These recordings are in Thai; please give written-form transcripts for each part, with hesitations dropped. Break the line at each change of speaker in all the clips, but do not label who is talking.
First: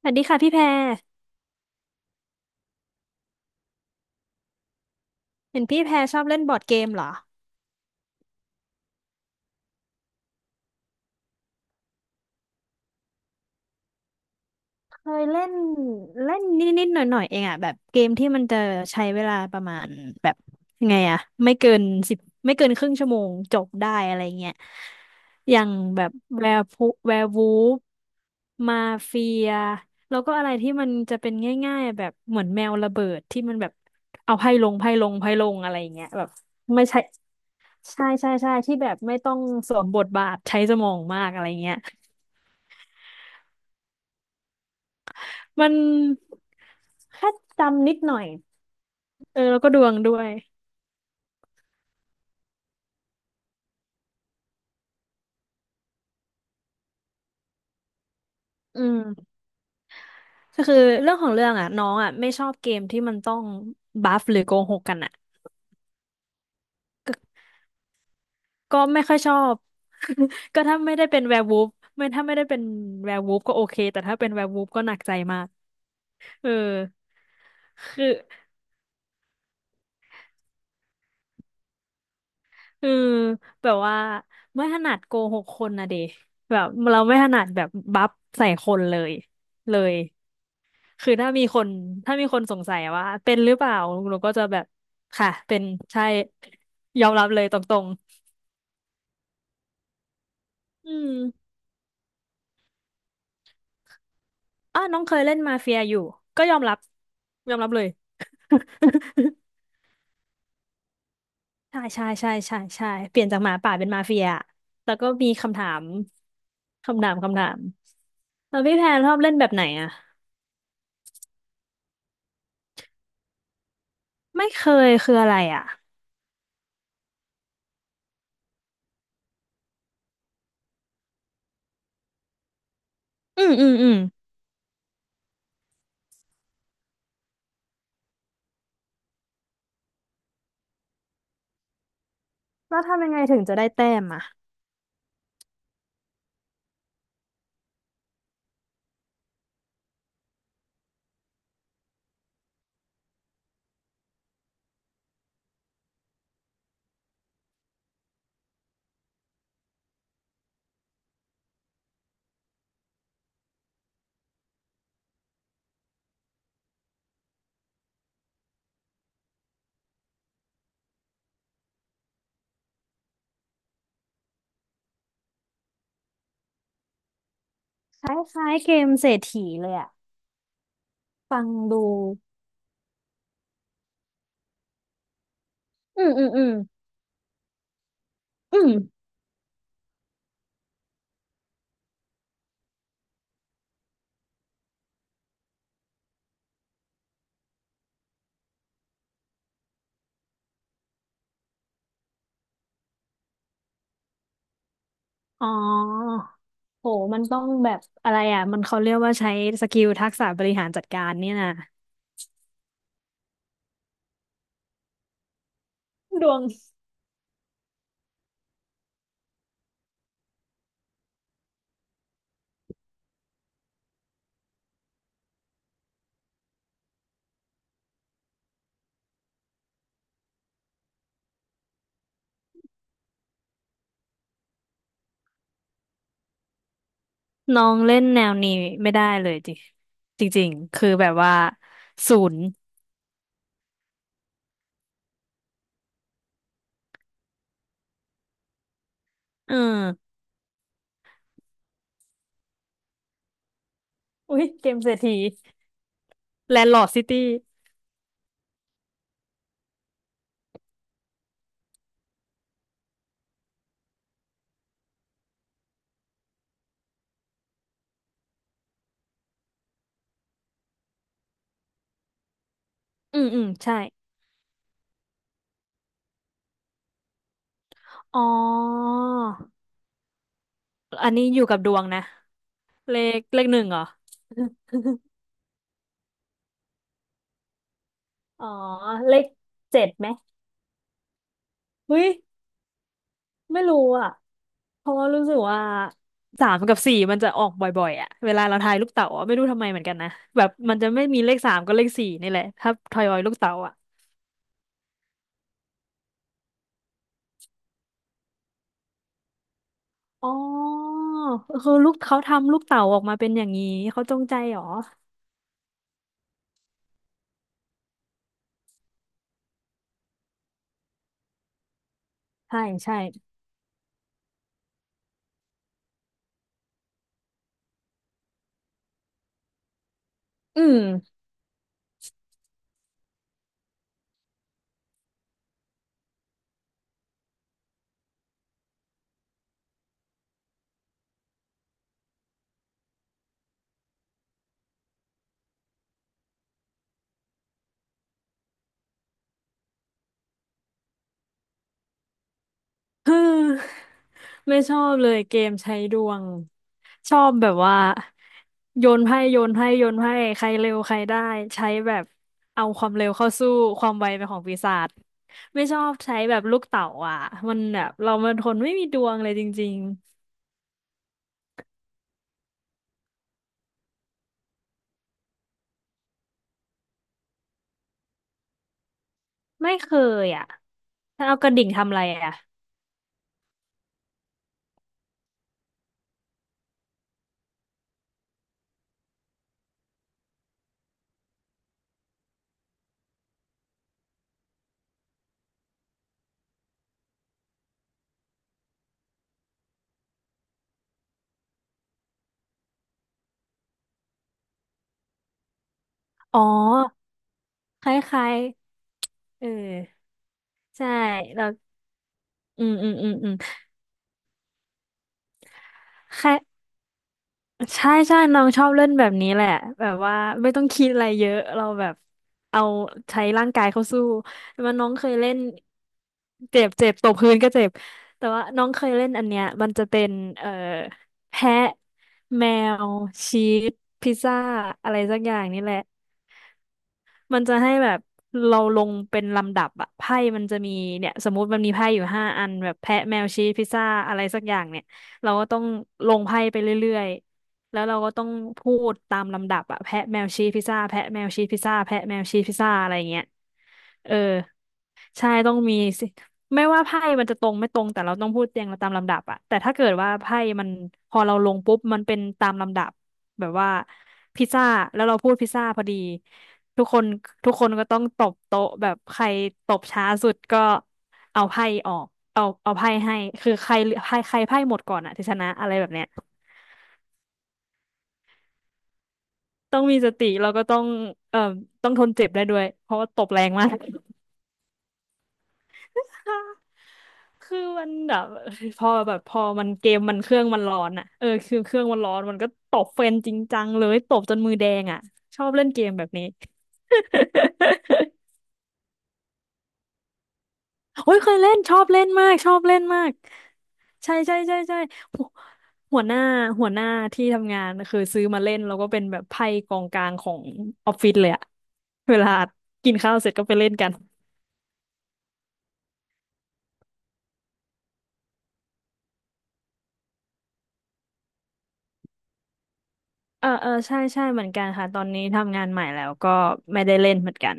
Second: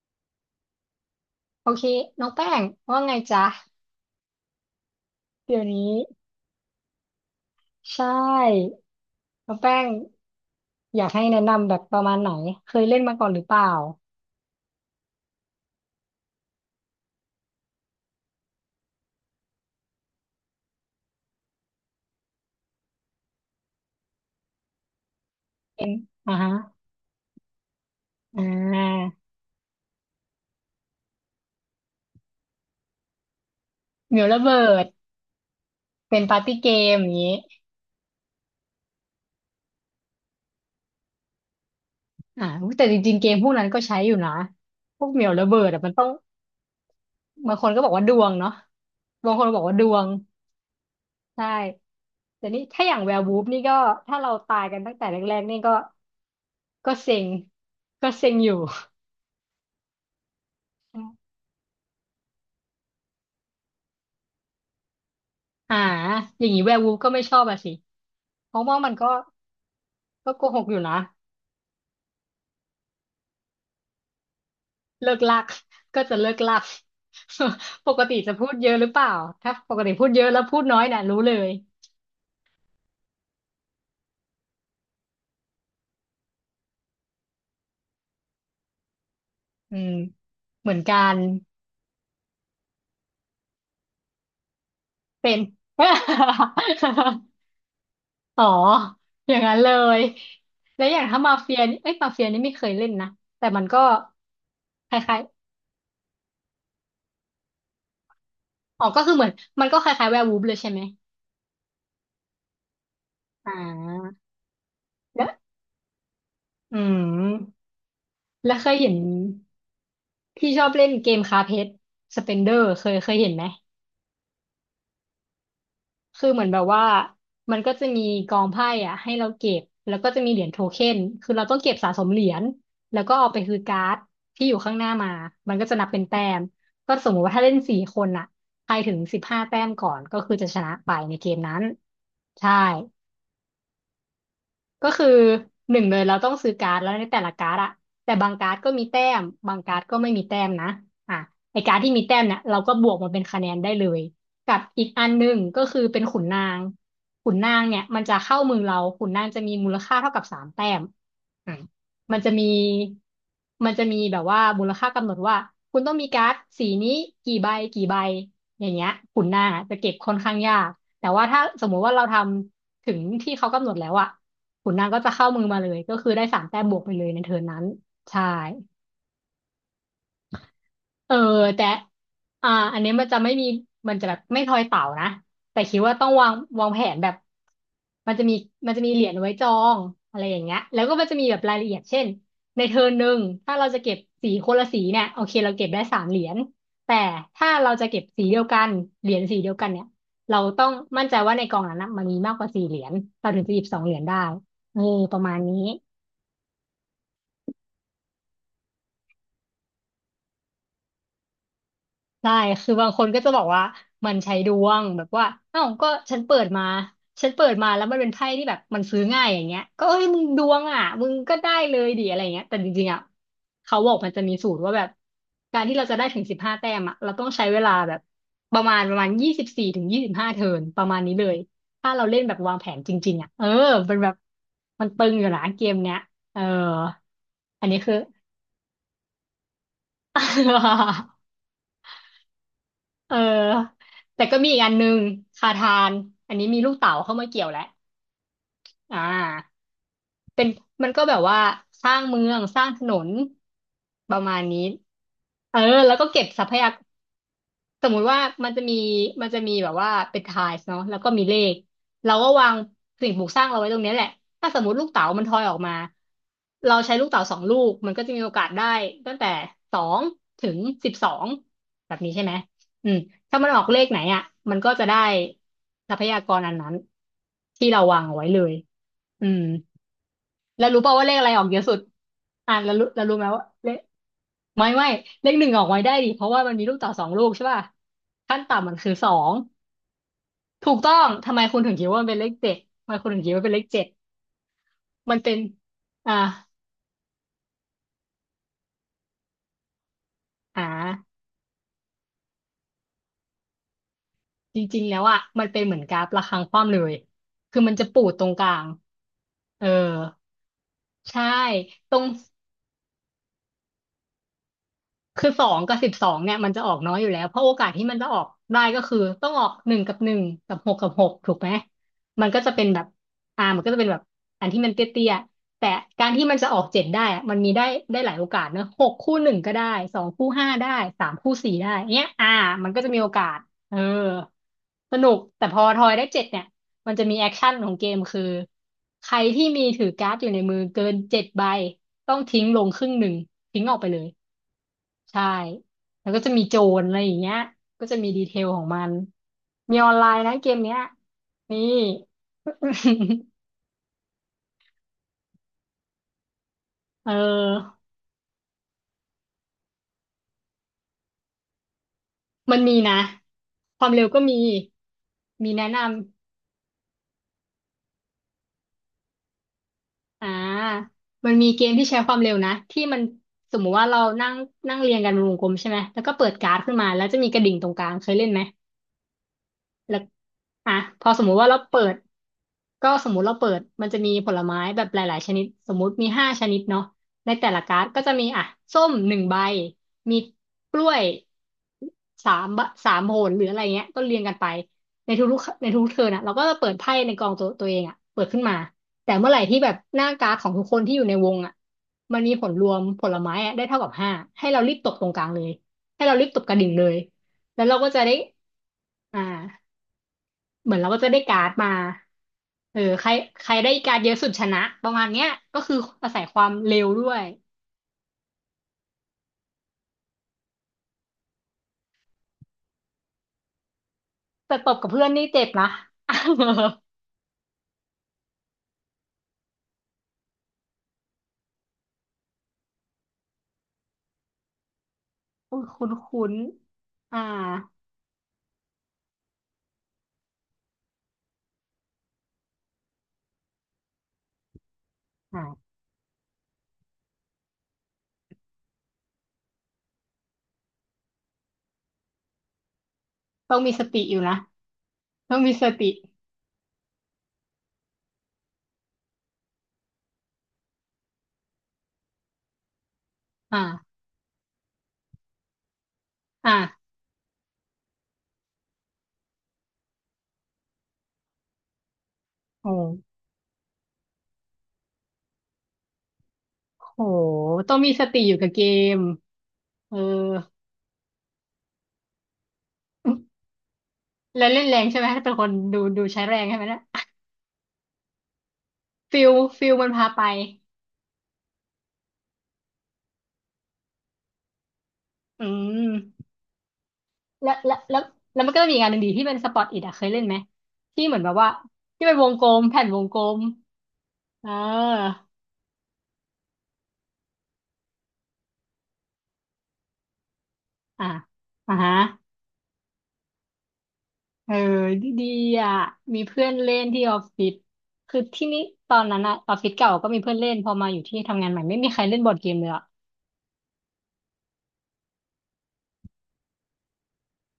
สวัสดีค่ะพี่แพร
โอเคน้องแป้งว่าไงจ๊ะเดี๋
เห็
ยว
นพี่
นี้
แพรชอบเล่นบอร์ดเกมเหรอ
ใช่น้องแป้งอยากให้แนะนำแบบประมาณไหนเคยเล่นมาก่อนหรือเปล่า
เคยเล่นเล่นนิดๆหน่อยๆเองอ่ะแบบเกมที่มันจะใช้เวลาประมาณแบบยังไงอ่ะไม่เกิน10ไม่เกินครึ่งชั่วโมงจบได้อะไรเงี้ยอย่าง
เป็น
แบบ
อ่า
แว
ฮะ
ร์พูแวร์วูฟ
อ่
มา
า
เฟียแล้วก็อะไรที่มันจะเป็นง่ายๆแบบเหมือนแมวระเบิดที่มันแบบ
เหมียว
เอา
ระ
ไพ่
เบิ
ลง
ด
ไพ่ลงไพ่ลงอะไรเงี้ย
เป็น
แบบ
ปาร์ตี้เก
ไม่
ม
ใช่
อย่างนี้
ใช่ใช่ใช่ที่แบบไม่ต้องสวมบทบาทใช้สมองมากอะไรเงี้ย
อุ๊ยแต่จริงๆเกมพวกนั้นก็ใช้อยู่นะพวกเหมียวระเบิ
มั
ด
น
อ่ะมันต้อง
แค่
บางคนก็บ
จำ
อก
นิด
ว่าด
หน่อ
ว
ย
งเนาะบาง
เอ
ค
อ
นบ
แล้ว
อก
ก็
ว่า
ด
ด
วง
วง
ด้วย
ใช่แต่นี่ถ้าอย่างแวร์วูฟนี่ก็ถ้าเราตายกันตั้งแต่แรกๆนี่ก็ก็เซ็งก็เซ็งอยู่
อืมก็คือเรื่องของเรื่องอ่ะน้องอ่ะไม่ชอบเกมที่มันต้องบัฟหรือโกหกกันอ่ะ
อ่าอย่างนี้แวร์วูฟก็ไม่ชอบอะสิเพราะว่า
ก็
มัน
ไม่
ก็
ค่อยชอบ
โก ห
ก็
กอ
ถ้า
ยู่
ไม่
นะ
ได้เป็นแวร์วูฟไม่ถ้าไม่ได้เป็นแวร์วูฟก็โอเคแต่ถ้าเป็นแวร์วูฟก็หนักใจ
เลิก
มา
ลัก
ก
ก็จะเลิก
เออ
ลัก ปก
คือ
ติจะพูดเยอะหรือเปล่าถ้าปกติพูดเยอะแล้วพูดน้อยน่ะรู้เลย
เออแบบว่าไม่ถนัดโกหกคนนะเดแบบเราไม่ถนัดแบบบัฟใส่คนเลย
อื
เล
ม
ย
เหมือนกั
คือ
น
ถ้ามีคนสงสัยว่าเป็นหรือเปล่าหนูก็จะแบบค่ะ
เป็น
เป็นใช่ยอมรั บเลยตรง
อ๋ออย่างนั้นเลยแล้ว
ๆอื
อย่าง
ม
ถ้ามาเฟียนี่เอ้ยมาเฟียนี่ไม่เคยเล่นนะแต่มันก็
อ้าว
ค
น้องเค
ล้าย
ยเล่นมาเฟียอยู่ก็ยอมรับยอมรับเลย
ๆอ๋อก็คือเหมือน มันก็คล้ายๆแวร์วูฟเลยใช่ไหม
ใช่ใช่ใช่ใช่ใช่เปลี่ยนจากห
อ่
มาป่าเป็นมาเฟี
า
ยแล้วก็
แล้
มี
ว
คำถาม
อื
คำ
ม
ถามคำถาม
แล้ว
แล้ว
เคย
พี่แพ
เห็น
นชอบเล่นแบบไหนอ่ะ
ที่ชอบเล่นเกมคาเพชรสเปนเดอร์เคยเห็นไหม
ไม่เคยคืออะไรอ่ะ
คือเหมือนแบบว่ามันก็จะมีกองไพ่อ่ะให้เราเก็บแล้วก็จะมีเหรียญโทเค็นคือเราต้องเก็บสะสมเหรียญแล้วก็เอาไป
อืม
คือ
อืม
กา
อื
ร์
ม
ดที่อยู่ข้างหน้ามามันก็จะนับเป็นแต้มก็สมมติว่าถ้าเล่นสี่คนอ่ะใครถึงสิบห้าแต้มก่อนก็คือจะชนะไปในเกมนั้นใช่
แล้วทำยังไงถึงจะได้แต้มอ่ะ
ก็คือหนึ่งเลยเราต้องซื้อการ์ดแล้วในแต่ละการ์ดอะแต่บางการ์ดก็มีแต้มบางการ์ดก็ไม่มีแต้มนะอ่ะไอการ์ดที่มีแต้มเนี่ยเราก็บวกมาเป็นคะแนนได้เลยกับอีกอันหนึ่งก็คือเป็นขุนนางขุนนางเนี่ยมันจะเข้ามือเราขุนนางจะมีมูลค่าเท่ากับสามแต้มอ่ะมันจะมีแบบว่ามูลค่ากำหนดว่าคุณต้องมีการ์ดสีนี้กี่ใบกี่ใบอย่างเงี้ยขุนนางอะจะเก็บค่อนข้างยากแต่ว่าถ้าสมมุติว่าเราทำถึงที่เขากำหนดแล้วอะ ขุนนางก็จะเข้ามือมาเลยก็คือได้สามแต้มบวกไปเลยในเทิร์นนั้น
ค
ใช่
ล้ายๆเกมเศรษฐีเลยอ่ะ
เออ
ฟัง
แต่
ดู
อันนี้มันจะไม่มีมันจะแบบไม่ทอยเต่านะแต่คิดว่า
อื
ต้อง
มอื
วา
ม
ง
อืม
วางแผนแบบมันจะมี
อืม
เหรียญไว้จองอะไรอย่างเงี้ยแล้วก็มันจะมีแบบรายละเอียดเช่นในเทิร์นหนึ่งถ้าเราจะเก็บสีคนละสีเนี่ยโอเคเราเก็บได้สามเหรียญแต่ถ้าเราจะเก็บสีเดียวกันเหรียญสีเดียวกันเนี่ยเราต้องมั่นใจว่าในกองนั้นนะมันมีมากกว่าสี่เหรียญเราถึงจะหยิบสองเหรียญได้เออประมาณ
อ๋อ
นี้
โห มันต้องแบบอะไรอ่ะ มันเขาเรียกว่าใช้สกิลทักษะบริหารจัดการเนี่ยนะ
ได้คือบางคนก็จะบอกว่ามันใช้ดวงแบบว่าเอ้าก็ฉัน
ดว
เปิ
ง
ดมาฉันเปิดมาแล้วมันเป็นไพ่ที่แบบมันซื้อง่ายอย่างเงี้ยก็เอ้ยมึงดวงอ่ะมึงก็ได้เลยดิอะไรเงี้ยแต่จริงๆอ่ะเขาบอกมันจะมีสูตรว่าแบบการที่เราจะได้ถึงสิบห้าแต้มอ่ะเราต้องใช้เวลาแบบประมาณ24 ถึง 25เทิร์นประมาณนี้เลยถ้าเราเล่นแบบวางแผนจริงๆอ่ะเออเป็นแบบมันตึงอยู่นะเกมเนี้ยเออ
น้
อั
อ
น
ง
นี้คื
เล่
อ
นแนวนี้ไม่ได้เลยจริงจริงๆคือแบบว่าศูนย์
เออแต่ก็มีอีกอันนึงคาทานอันนี้มีลูกเต๋าเข้ามาเกี่ยวแล้วอ่
เอ
า
อ
เป็นมันก็แบบว่าสร้างเมืองสร้างถนนประมา
อุ้
ณ
ย
นี้
เกมเศรษฐี
เออแล้วก็เก็บทรัพ
แล
ยา
น
ก
ด์ลอร์ดซิตี้
สมมุติว่ามันจะมีแบบว่าเป็นไทล์เนาะแล้วก็มีเลขเราก็วางสิ่งปลูกสร้างเราไว้ตรงเนี้ยแหละถ้าสมมติลูกเต๋ามันทอยออกมาเราใช้ลูกเต๋าสองลูกมันก็จะมีโอกาสได้ตั้งแต่2 ถึง 12แบบนี้ใช่ไหมอืม
อืม
ถ้า
อื
มั
ม
นออกเล
ใช่
ขไหนอ่ะมันก็จะได้ทรัพยากรอันนั้นที่เราวางเอา
อ๋อ
ไว้เลยอืมแล้วรู้ป่าวว่า
อั
เล
น
ข
นี้
อะไร
อ
อ
ยู่
อกเย
กับ
อะ
ด
สุด
วงนะ เล
แล้วรู้
ข
ไหม
เล
ว่า
ขหนึ่ง
เล
เห
ข
รอ
ไม่ไม่เลขหนึ่งออกไว้ได้ดิเพราะว่ามันมีลูกเต่อสองลูกใช่ป่ะขั้ น
อ๋อ
ต่ำมันคือสอ
เลข
ง
7ไหม
ถูกต้องทำไมคุณถึงคิด
เฮ้
ว่ามั
ย
นเป็นเลขเจ็ดทำไมคุณถึงคิดว่าเป็นเล
ไม่
ข
รู้
เจ็ด
อ่ะ เพราะว่า
มัน
รู้
เป็
สึ
น
กว่า
อ่า
สามกับสี่มันจะออกบ่อยๆอ่ะเวลาเราทายลูกเต๋าอะไม่รู้ทำไมเหมือนกันนะแบบ
อ่
มันจะไม่มี
า
เลขสามก็เลขสี่นี่แหละถ้าทอยอยลูกเต๋าอ่ะ
จริงๆแล้วอ่ะมันเป็นเหมือนกราฟระฆังคว่ำเลยคือมันจะปูดตรงกลางเออ
อ๋อ
ใช่
คือลู
ต
ก
รง
เขาทำลูกเต๋าออกมาเป็นอย่างนี้เขาจงใจเหรอ
คือสองกับสิบสองเนี่ยมันจะออกน้อยอยู่แล้วเพราะโอกาสที่มันจะออกได้ก็คือต้องออกหนึ่งกับหนึ่งกับหกกับหกถูกไหมมันก็จะ
ใช่
เป็นแบบ
ใช่
มันก็จะเป็นแบบอันที่มันเตี้ยๆแต่การที่มันจะออกเจ็ดได้อะมันมีได้หลายโอกาสเนอะหกคู่หนึ่งก็ได้สองคู่ห้า
อื
ได้
ม
สามคู่สี่ได้เนี้ยมันก็จะมีโอกาสเออสนุกแต่พอทอยได้เจ็ดเนี่ยมันจะมีแอคชั่นของเกมคือใครที่มีถือการ์ดอยู่ในมือเกินเจ็ดใบต้องทิ้งลงครึ่งหนึ่งทิ้งออกไปเลย ใช่ แล้วก็จะมีโจรอะไรอย่างเงี้ยก็จะมีดีเทลของมันมีออนไลน์นะเกมเนี้ยนี่
ฮืม ไม่ชอบเลยเกมใช้ดวง
เ
ชอบแบบว่า
ออ
โยนไพ่โยนไพ่โยนไพ่ใครเร็วใครได้ใช้แบบ
มัน
เอา
มี
ความ
นะ
เร็วเข้าสู้
ค
ค
วา
วา
ม
ม
เร็
ไว
วก็
เป็นข
มี
องปีศาจ
มี
ไม่
แนะ
ชอ
นำ
บใช้แบบลูกเต๋าอ่ะมันแบบเรามันคนไม่มีดวงเลยจริง
อ่ามันมีเกมที่ใช้ความเร็วนะที่มันสมมุติว่าเรานั่งนั่งเรียงกันเป็นวงกลมใช่ไหมแล้วก็เปิดการ์ดขึ้นมา แล้วจะมีกระดิ่งตรงกลางเคยเล่นไหม
ๆไม่เค
แล้ว
ยอ่ะ
อ่ะพอส
ถ้า
มมุ
เอา
ติ
ก
ว่า
ระ
เรา
ดิ่ง
เปิ
ทำอะ
ด
ไรอ่ะ
ก็สมมุติเราเปิดมันจะมีผลไม้แบบหลายๆชนิดสมมุติมีห้าชนิดเนาะในแต่ละการ์ดก็จะมีอ่ะส้มหนึ่งใบมีกล้วยสามบะสามโหนหรืออะไรเงี้ยก็เรียงกันไปในทุกเทิร์นอ่ะเราก็จะเปิดไพ่ในกองตัวเองอ่ะเปิดขึ้นมาแต่เมื่อไหร่ที่แบบหน้าการ์ดของทุกคนที่อยู่ในวงอ่ะมันมีผลรวมผลไม้อะได้เท่ากับห้าให้เรารีบตกตรงกลางเลยให้เรารีบ
อ๋
ต
อ
กกระดิ่งเลยแล้วเรา
ค
ก็จะได้
ล้าย
อ่า
ๆเออ
เหมือน
ใช่
เราก็จะได้กา
แล้
ร์
ว
ดมา
อืม
เออ
อืม
ใค
อื
ร
มอืม
ใครได้การ์ดเยอะสุดชนะ ประมาณเนี้ยก็คืออาศั
ค
ย
ล้า
ค
ย
วามเร็วด้วย
ใช่ใช่น้องชอบเล่นแบบนี้แหละแบบว่าไม่ต้องคิดอะไรเยอะ เราแบบเอาใช้ร่างกายเข้าสู้
แต่
แต่
ต
ว่า
บ
น้
กั
อ
บ
ง
เพื่
เค
อน
ย
นี่
เล่น
เจ็บนะ
เจ็บเจ็บตบพื้นก็เจ็บ แต่ว่าน้องเคยเล่นอันเนี้ยมันจะเป็นเอ่อแพะแมวชีสพิซซ่าอะไรสักอย่าง
คุ้
นี่
น
แหละ
คุ้นคุ้นอ่า
มันจะให้แบบเราลงเป็นลำดับอะไพ่มันจะมีเนี่ยสมมุติมันมีไพ่อยู่5 อันแบบแพะแมวชีสพิซซ่าอะไรสักอย่างเนี่ยเราก็ต้อง
อ่า
ลงไพ่ไปเรื่อยๆแล้วเราก็ต้องพูดตามลำดับอะแพะแมวชีสพิซซ่าแพะแมวชีสพิซซ่าแพะแมวชีสพิซซ่าอะไรเงี้ย
ต้องมีสติ
เอ
อ
อ
ยู่นะ
ใช่
ต้อง
ต้
มี
อง
ส
มี
ติ
สิไม่ว่าไพ่มันจะตรงไม่ตรงแต่เราต้องพูดเรียงตามลำดับอะแต่ถ้าเกิดว่าไพ่มันพอเราลงปุ๊บมันเป็นตามลำดับแบบว่า
อ่า
พิซซ่าแล้วเราพูดพิซซ่าพอดี ทุก
อ่า
คนทุกคนก็ต้องตบโต๊ะแบบใครตบช้าสุดก็เอาไพ่ออกเอา
โอ้
เอาไพ่ให้คือใครใครใครไพ่หมดก่อนอะที่ชนะอะไรแบบเนี้ย
โห ต้องมีสติอยู่กับเกม
ต้อง
เอ
มี
อ
สติแล้วก็ต้องเอ่อต้องทนเจ็บได้ด้วยเพราะว่าตบแรงมาก
แล้วเล่นแรงใช่ไหม ถ้าเป็นคนดูดูใช้แรงใช่ไห มเนะ
คือมันแบบพอแบบ
ฟิ
พ
ล
อมั
ฟิ
น
ล
เก
มัน
ม
พา
มัน
ไป
เครื่องมันร้อนอะเออคือเครื่องมันร้อนมันก็ตบเฟนจริงจังเลยตบจนมือแดงอะช
อื
อบเล่นเกมแบบนี้
ม แล้วแล้วแล้ว แล้วมันก็จะมีอีกงานหนึ่งดีที่เป็นสปอตอิทอะเคยเล่นไหมที่
โอ้
เหมือ
ย
นแบ
เค
บ
ย
ว่า
เล่นชอบเล่
ที่
น
เป็นว
มา
ง
ก
กล
ชอ
ม
บเล่
แผ่
น
นว
มา
ง
ก
กลม
ใช่ใช่
เ
ใช่ใช่
ออ
หัวหัวหน้าหัวหน้าที่ทำงานคือซื้อมาเล่นแล้วก็เป็นแบบไพ่กองกลางของออฟ
อ่ะ
ฟิศเลยอะ
อ่ะฮะ
เวลากินข้าวเสร็จก็ไปเล่นกัน
เออดีดีอ่ะมีเพื่อนเล่นที่ออฟฟิศคือที่นี่ตอนนั้นอะออฟฟิศเก่าก็มีเพื่อนเล่นพอมาอยู่ที่ทำงานใหม่ไม่มีใครเล่นบอร์ดเกมเลยอะ
เออเออใช่ใช่เหมือนกันค่ะตอนนี้ทำงานใหม่แล้วก็ไม่ได้เล่นเหมือนกัน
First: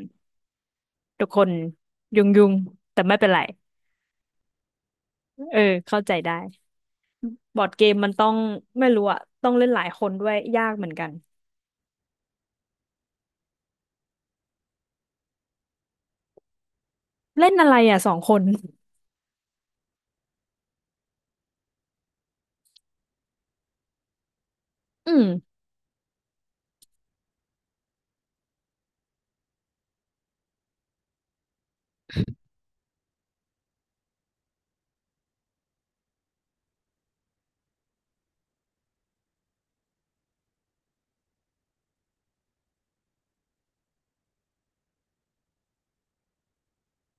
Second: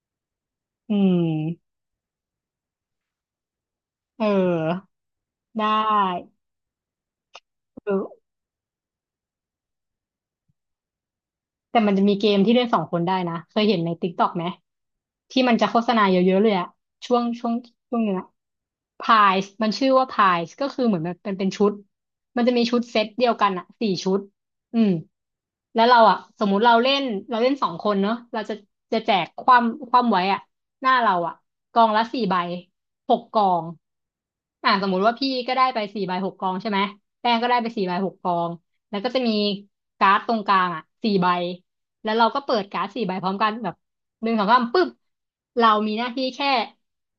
อื
ทุกคน
ม
ยุ่งยุ่งแต่ไม่เป็นไร
เออ
เออ
ได
เข้าใจ
้
ได้บอร์ดเก
เออ
มมันต้องไม่รู้อะต้องเล่นหลายคนด้วยยากเหมือนกัน
แต่มันจะมีเกมที่เล่นสองคนได้นะ เคยเห็นในติกต็อกไหมที่มันจะโฆษณาเยอะๆเลยอะช่วงช่
เล่
วง
นอะไร
ช่ว
อะ
ง
สอ
เนี้
ง
ย
คน
พายส์มันชื่อว่าพายส์ก็คือเหมือนแบบเป็นชุดมันจะมีชุดเซตเดียวกันอะสี่ชุดอืม
อืม
แล้วเราอะสมมุติเราเล่นเราเล่นสองคนเนาะเราจะแจกความไว้อะหน้าเราอะกองละสี่ใบหกกองสมมุติว่าพี่ก็ได้ไปสี่ใบหกกองใช่ไหมแป้งก็ได้ไปสี่ใบหกกอง แล้วก็จะมีการ์ดตรงกลางอ่ะสี่ใบแล้วเราก็เปิดการ์ดสี่ใบพร้อมกันแบบหนึ่งสองสามปุ๊บเรามีหน้าที่แค่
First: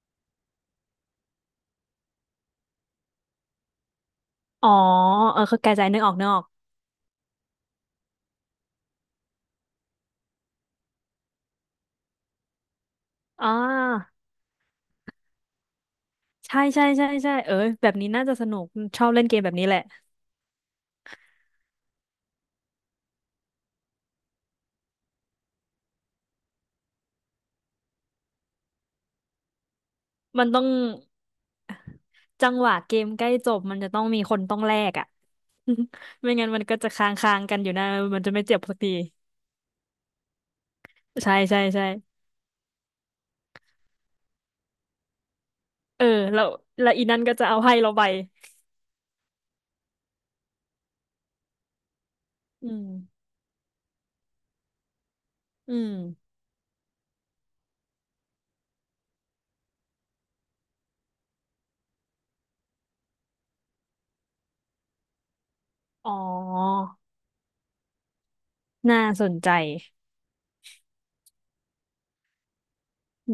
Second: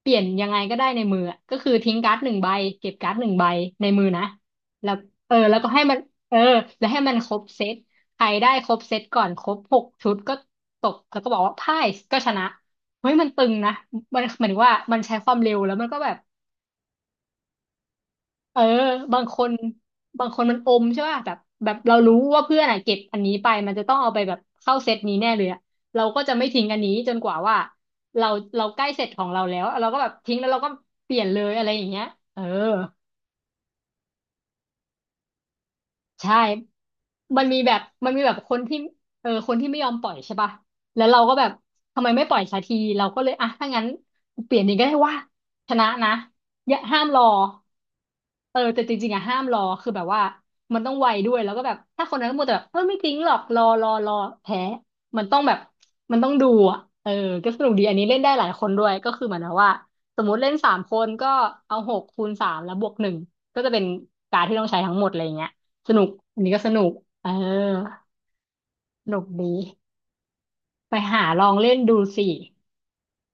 เปลี่ยนยังไงก็ได้ในมืออะก็คือทิ้งการ์ดหนึ่งใบเก็บการ์ดหนึ่งใบในมือนะ
อ๋อ
แล้วเออ
เออ
แล้
คื
ว
อก
ก็
ระ
ให้
จาย
มั
นึ
น
กออกนึก
เอ
อ
อ
อก
แล้วให้มันครบเซตใครได้ครบเซตก่อนครบหกชุดก็ตกแล้วก็บอกว่าพ่ายก็ชนะเฮ้ยมันตึ
อ่
งนะ
า
มันเหมือนว่ามันใช้ความเร็วแล้วมันก็แบบ
ใช่ใช่ใช่ใช่เออแบบนี้น่าจะส
เอ
นุ
อ
กชอบ
บา
เล่
ง
นเก
ค
มแบ
น
บนี้แหละ
บางคนมันอมใช่ป่ะแบบแบบเรารู้ว่าเพื่อนอ่ะเก็บอันนี้ไปมันจะต้องเอาไปแบบเข้าเซตนี้แน่เลยอะเราก็จะไม่ทิ้งอันนี้จนกว่าว่าเราเราใกล้เสร็จของเราแล้วเราก็แบบทิ้ง
มั
แล้
น
วเรา
ต้อง
ก็เปลี่ยนเลยอะไรอย่างเงี้ยเออ
จังหวะเกมใกล้จบมันจะต้องมีคนต้องแลกอ่ะไม่
ใช่
งั้นมันก็จะค้างค้า
มั
ง
น
กั
มี
นอ
แบ
ยู่
บ
นะ
มัน
มั
มี
น
แบ
จะ
บ
ไม่
ค
เจ็
น
บสั
ที่
กที
เออคนที่ไม่ยอมปล่อยใช่ป่ะแล้วเราก็
ใช่
แบบ
ใช่ใช่
ทำไมไม่ปล่อยสักทีเราก็เลยอ่ะถ้างั้นเปลี่ยนอย่างก็ได้ว่าชนะ
เออ
นะ
แล้ว
อย่า
แล้ว
ห้า
อี
มร
นั่
อ
นก็จะเอาให้เราไป
เออแต่จริงๆอะห้ามรอคือแบบว่ามันต้องไวด้วยแล้วก็แบบถ้าคนนั้นก็มัวแต่แบบ
อื
เออ
ม
ไม่จริงหรอกรอรอรอแพ้มันต้องแบบ
อืม
มันต้องดูเออก็สนุกดีอันนี้เล่นได้หลายคนด้วยก็คือเหมือนกับว่าสมมติเล่นสามคนก็เอาหกคูณสามแล้วบวกหนึ่งก็จะเป็นการดที่ต้องใช้ทั้งหมดอะไรอย่างเงี้ย สนุก
อ๋อ
อันนี้ก็สนุกเออ
น่า
สนุ
ส
ก
นใจ
ดีไปหาลองเล่นดูสิ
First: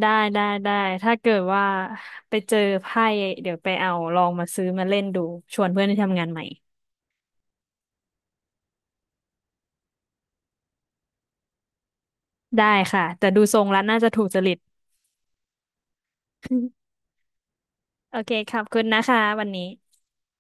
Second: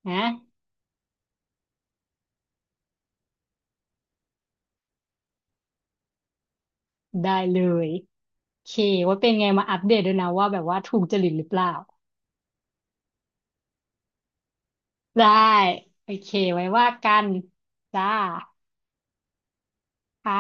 ได้ได้
นะ
ได้ถ้าเกิดว่าไปเจอไพ่เดี๋ยวไปเอาลองมาซื้อมาเล่นดูชวนเพื่อนที่ทำงานใหม่
ได้เลยโอเคว่าเป็นไงมาอัปเดตด้วยนะว่าแบบว่าถูกจริตหรือเปล่า
ได้ค่ะแต่ดูทรงแล้วน่าจะถูกจริต
ได้โอเคไว้ว่า กันจ้า
โอเคขอบคุณนะคะวันนี้
ค่ะ